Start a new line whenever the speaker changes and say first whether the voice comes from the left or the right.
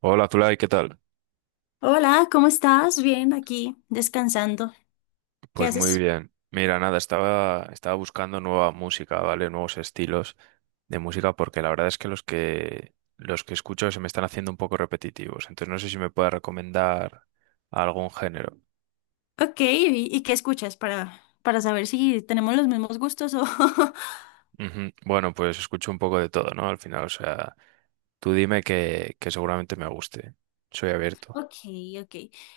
right: Hola, Zulay, ¿qué tal?
left: Hola, ¿cómo estás? Bien, aquí descansando. ¿Qué
right: Pues muy
left: haces?
right: bien. Mira, nada, estaba buscando nueva música, ¿vale? Nuevos estilos de música, porque la verdad es que los que escucho se me están haciendo un poco repetitivos. Entonces no sé si me puedes recomendar algún género.
left: Ok, ¿y qué escuchas para saber si tenemos los mismos gustos o...
right: Ujú. Bueno, pues escucho un poco de todo, ¿no? Al final, o sea, tú dime que seguramente me guste. Soy abierto.
left: Ok, ok.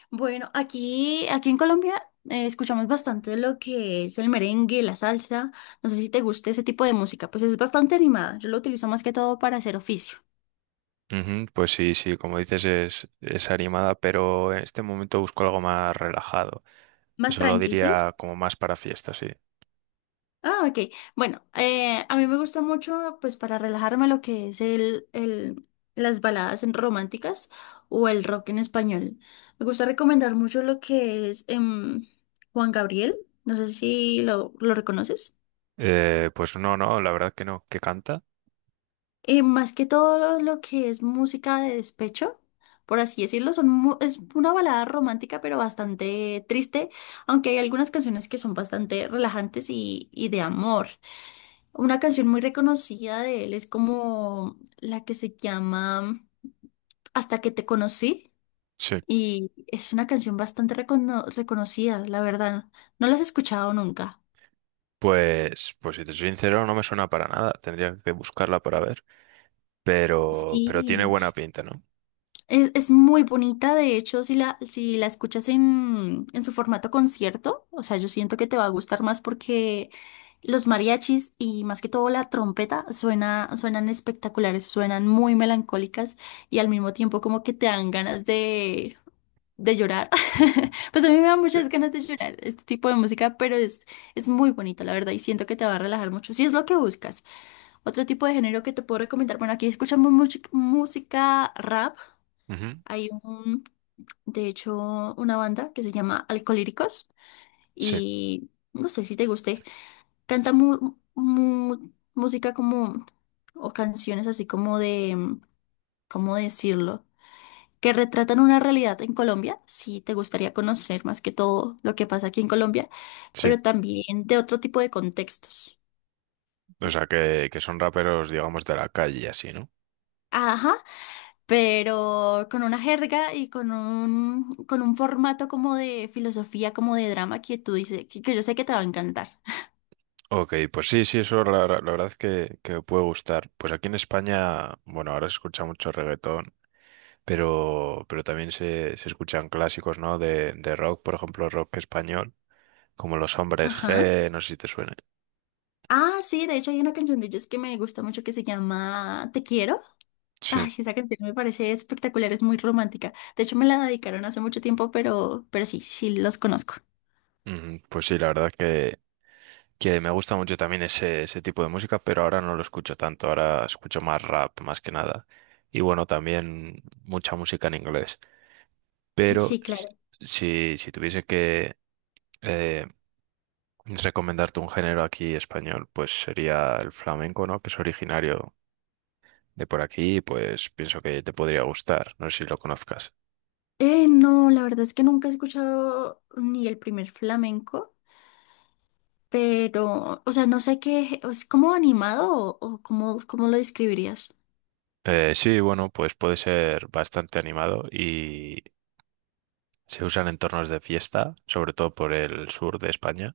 left: Bueno, aquí en Colombia escuchamos bastante lo que es el merengue, la salsa. No sé si te gusta ese tipo de música, pues es bastante animada. Yo lo utilizo más que todo para hacer oficio.
right: Ujú. Pues sí, sí, como dices, es animada, pero en este momento busco algo más relajado.
left: Más
right: Eso lo
left: tranqui, ¿sí?
right: diría como más para fiestas, sí.
left: Ah, ok. Bueno, a mí me gusta mucho, pues para relajarme, lo que es las baladas románticas o el rock en español. Me gusta recomendar mucho lo que es Juan Gabriel. No sé si lo reconoces.
right: Pues no, no, la verdad que no. ¿Que canta?
left: Más que todo lo que es música de despecho, por así decirlo, es una balada romántica, pero bastante triste, aunque hay algunas canciones que son bastante relajantes y de amor. Una canción muy reconocida de él es como la que se llama Hasta que te conocí
right: Sí.
left: y es una canción bastante reconocida, la verdad. No la has escuchado nunca.
right: Pues, pues si te soy sincero, no me suena para nada. Tendría que buscarla para ver. Pero tiene
left: Sí.
right: buena pinta, ¿no?
left: Es muy bonita, de hecho, si la escuchas en su formato concierto, o sea, yo siento que te va a gustar más porque los mariachis y más que todo la trompeta suenan espectaculares, suenan muy melancólicas y al mismo tiempo como que te dan ganas de llorar. Pues a mí me dan
right: Sí.
left: muchas ganas de llorar este tipo de música, es muy bonito, la verdad, y siento que te va a relajar mucho, si es lo que buscas. Otro tipo de género que te puedo recomendar, bueno, aquí escuchamos música rap.
right: Ujú,
left: Hay un, de hecho, una banda que se llama Alcolíricos
right: sí,
left: y no sé si te guste. Canta música o canciones así como de, ¿cómo decirlo? Que retratan una realidad en Colombia. Si te gustaría conocer más que todo lo que pasa aquí en Colombia,
right: sí.
left: pero también de otro tipo de contextos.
right: O sea, que son raperos, digamos, de la calle y así, ¿no?
left: Ajá, pero con una jerga y con con un formato como de filosofía, como de drama que tú dices, que yo sé que te va a encantar.
right: Ok, pues sí, sí, eso la verdad es que me puede gustar. Pues aquí en España, bueno, ahora se escucha mucho reggaetón, pero también se escuchan clásicos, ¿no? De rock, por ejemplo, rock español, como Los Hombres
left: Ajá.
right: G, no sé si te suena.
left: Ah, sí, de hecho hay una canción de ellos que me gusta mucho que se llama Te quiero.
right: Sí.
left: Ay, esa canción me parece espectacular, es muy romántica. De hecho me la dedicaron hace mucho tiempo, pero sí, sí los conozco.
right: Ujú. Pues sí, la verdad que me gusta mucho también ese tipo de música, pero ahora no lo escucho tanto, ahora escucho más rap más que nada. Y bueno, también mucha música en inglés. Pero
left: Sí, claro.
right: si, si tuviese que eh, recomendarte un género aquí español, pues sería el flamenco, ¿no? Que es originario de por aquí, pues pienso que te podría gustar, no sé si lo conozcas.
left: No, la verdad es que nunca he escuchado ni el primer flamenco. Pero, o sea, no sé qué, ¿es como animado o cómo, cómo lo describirías?
right: Sí, bueno, pues puede ser bastante animado. Se usan en entornos de fiesta, sobre todo por el sur de España.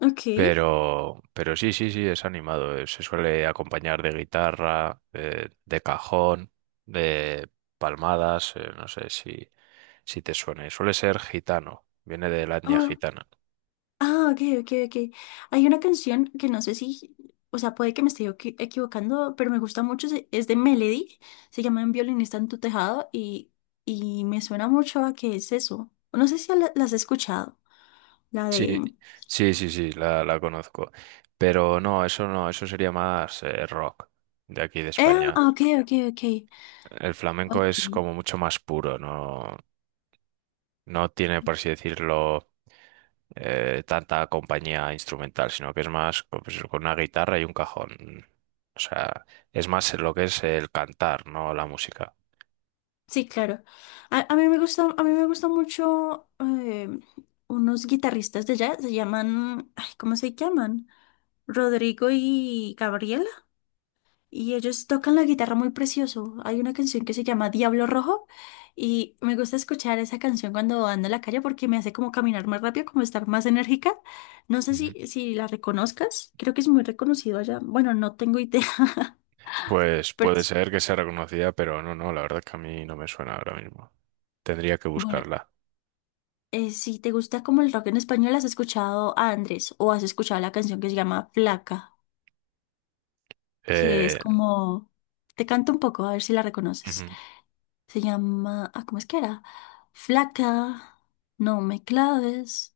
left: Ok.
right: Pero sí, sí, sí, es animado. Se suele acompañar de guitarra, de cajón, de palmadas. No sé si, si te suene. Suele ser gitano, viene de la etnia
left: Oh,
right: gitana.
left: ah, ok, ok, ok. Hay una canción que no sé si, o sea, puede que me esté equivocando, pero me gusta mucho, es de Melody, se llama Un violinista en tu tejado y me suena mucho a que es eso. No sé si la has escuchado, la
right: Sí,
left: de...
right: sí, sí, sí, la conozco. Pero no, eso no, eso sería más rock de aquí de
left: Eh,
right: España.
left: ah, ok, ok, ok.
right: El flamenco es
left: Ok.
right: como mucho más puro, ¿no? No tiene, por así decirlo, tanta compañía instrumental, sino que es más pues, con una guitarra y un cajón. O sea, es más lo que es el cantar, no la música.
left: Sí, claro. A mí me gusta, a mí me gusta mucho unos guitarristas de jazz, se llaman, ay, ¿cómo se llaman? Rodrigo y Gabriela, y ellos tocan la guitarra muy precioso. Hay una canción que se llama Diablo Rojo y me gusta escuchar esa canción cuando ando en la calle porque me hace como caminar más rápido, como estar más enérgica. No sé
right: Ujú.
left: si la reconozcas, creo que es muy reconocido allá. Bueno, no tengo idea,
right: Pues
left: pero
right: puede
left: sí.
right: ser que sea reconocida, pero no, no, la verdad es que a mí no me suena ahora mismo. Tendría que
left: Bueno,
right: buscarla.
left: Si te gusta como el rock en español, ¿has escuchado a Andrés o has escuchado la canción que se llama Flaca? Que es
right: Eh,
left: como... Te canto un poco, a ver si la reconoces.
right: ujú.
left: Se llama... Ah, ¿cómo es que era? Flaca, no me claves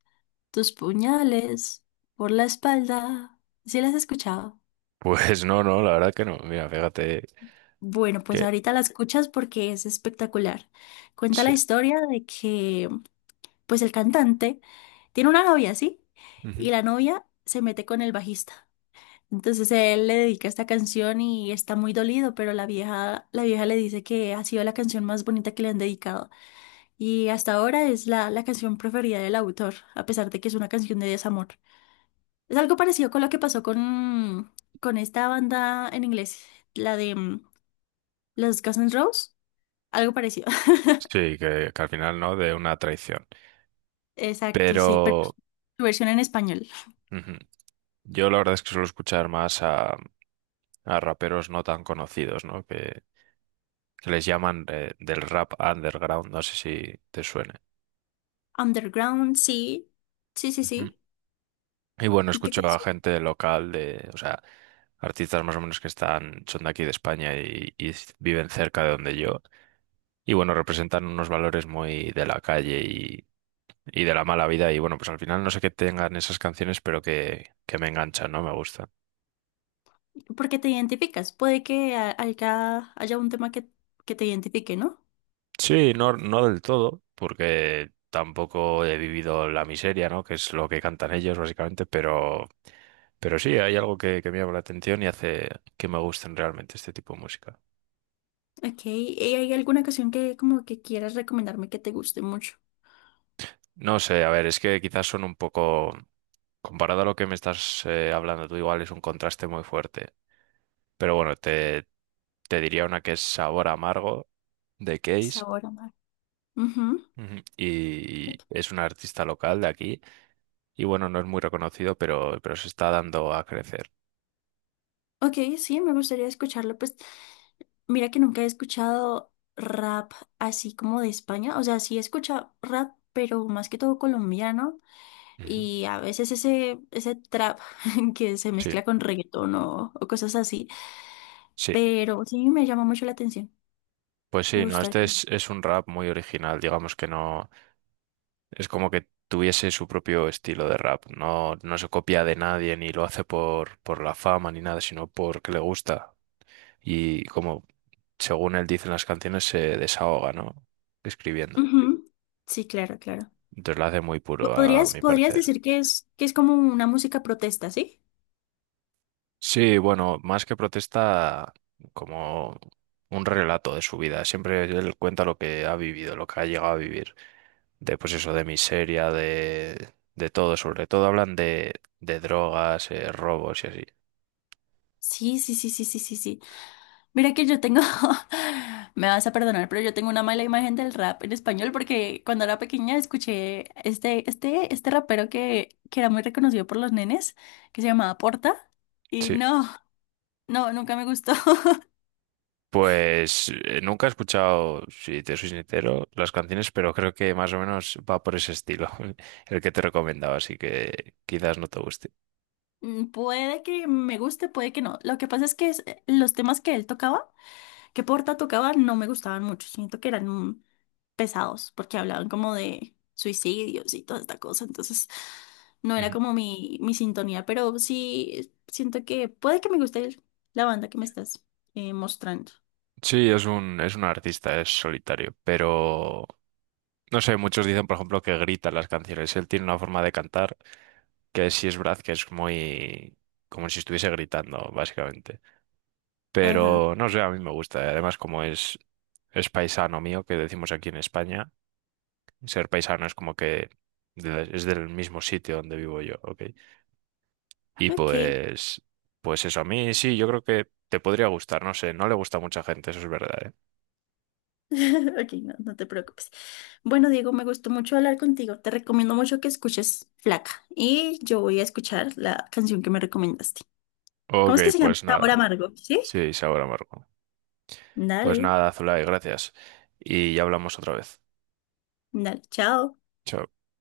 left: tus puñales por la espalda. ¿Sí la has escuchado?
right: Pues no, no, la verdad que no. Mira, fíjate
left: Bueno, pues
right: que
left: ahorita la escuchas porque es espectacular. Cuenta
right: sí.
left: la historia de que, pues el cantante tiene una novia, ¿sí? Y
right: Ujú.
left: la novia se mete con el bajista. Entonces él le dedica esta canción y está muy dolido, pero la vieja le dice que ha sido la canción más bonita que le han dedicado. Y hasta ahora es la canción preferida del autor, a pesar de que es una canción de desamor. Es algo parecido con lo que pasó con esta banda en inglés, la de los Guns N' Roses. Algo parecido.
right: Sí, que al final no, de una traición.
left: Exacto, sí, pero
right: Pero
left: su versión en español.
right: ujú, yo la verdad es que suelo escuchar más a raperos no tan conocidos, ¿no? Que les llaman del rap underground, no sé si te suene.
left: Underground, sí. Sí, sí,
right: Ujú.
left: sí.
right: Y bueno,
left: ¿Y qué
right: escucho a
left: canción?
right: gente local de, o sea, artistas más o menos que están, son de aquí de España y viven cerca de donde yo. Y bueno, representan unos valores muy de la calle y de la mala vida. Y bueno, pues al final no sé qué tengan esas canciones, pero que me enganchan, ¿no? Me gusta.
left: Porque te identificas. Puede que haya un tema que te identifique, ¿no?
right: Sí, no, no del todo, porque tampoco he vivido la miseria, ¿no? Que es lo que cantan ellos, básicamente, pero sí, hay algo que me llama la atención y hace que me gusten realmente este tipo de música.
left: Ok. ¿Y hay alguna canción que como que quieras recomendarme que te guste mucho?
right: No sé, a ver, es que quizás son un poco, comparado a lo que me estás hablando tú, igual es un contraste muy fuerte. Pero bueno, te diría una que es Sabor Amargo de Case.
left: Sabor a mar. Ujú.
right: Ujú. Y es un artista local de aquí y bueno, no es muy reconocido, pero se está dando a crecer.
left: Ok, sí, me gustaría escucharlo. Pues mira que nunca he escuchado rap así como de España. O sea, sí he escuchado rap, pero más que todo colombiano.
right: Ujú.
left: Y a veces ese trap que se
right: Sí,
left: mezcla con reggaetón o cosas así.
right: sí,
left: Pero sí me llama mucho la atención.
right: pues
left: Me
right: sí, no, este
left: gustaría.
right: es un rap muy original, digamos que no, es como que tuviese su propio estilo de rap, no, no se copia de nadie ni lo hace por la fama ni nada, sino porque le gusta y como según él dice en las canciones se desahoga, ¿no? Escribiendo.
left: Ujú. Sí, claro, claro.
right: Entonces lo hace muy puro a
left: ¿Podrías,
right: mi
left: podrías
right: parecer.
left: decir que que es como una música protesta, ¿sí?
right: Sí, bueno, más que protesta, como un relato de su vida. Siempre él cuenta lo que ha vivido, lo que ha llegado a vivir. De, pues eso, de miseria, de todo. Sobre todo hablan de drogas, robos y así.
left: Sí, sí, sí, sí, sí, sí, sí. Mira que yo tengo, me vas a perdonar, pero yo tengo una mala imagen del rap en español porque cuando era pequeña escuché este rapero que era muy reconocido por los nenes, que se llamaba Porta, y
right: Sí.
left: no, no, nunca me gustó.
right: Pues nunca he escuchado, si te soy sincero, las canciones, pero creo que más o menos va por ese estilo, el que te recomendaba, así que quizás no te guste.
left: Mm, puede que me guste, puede que no. Lo que pasa es que los temas que él tocaba que Porta tocaba no me gustaban mucho. Siento que eran pesados porque hablaban como de suicidios y toda esta cosa. Entonces, no era como mi sintonía, pero sí siento que puede que me guste la banda que me estás mostrando.
right: Sí, es un artista, es solitario, pero no sé, muchos dicen, por ejemplo, que grita en las canciones. Él tiene una forma de cantar que sí es verdad que es muy como si estuviese gritando, básicamente.
left: Ajá,
right: Pero no sé, a mí me gusta. Y además, como es paisano mío, que decimos aquí en España, ser paisano es como que es del mismo sitio donde vivo yo, ¿ok? Y
left: ok.
right: pues, pues eso, a mí sí, yo creo que te podría gustar, no sé, no le gusta a mucha gente, eso es verdad, ¿eh?
left: Ok, no, no te preocupes. Bueno, Diego, me gustó mucho hablar contigo. Te recomiendo mucho que escuches Flaca y yo voy a escuchar la canción que me recomendaste. ¿Cómo
right: Ok,
left: es que se llama?
right: pues
left: Sabor
right: nada.
left: amargo, ¿sí?
right: Sí, sí, ahora, Marco. Pues
left: Dale,
right: nada, Zulay, gracias. Y ya hablamos otra vez.
left: dale, chao.
right: Chao.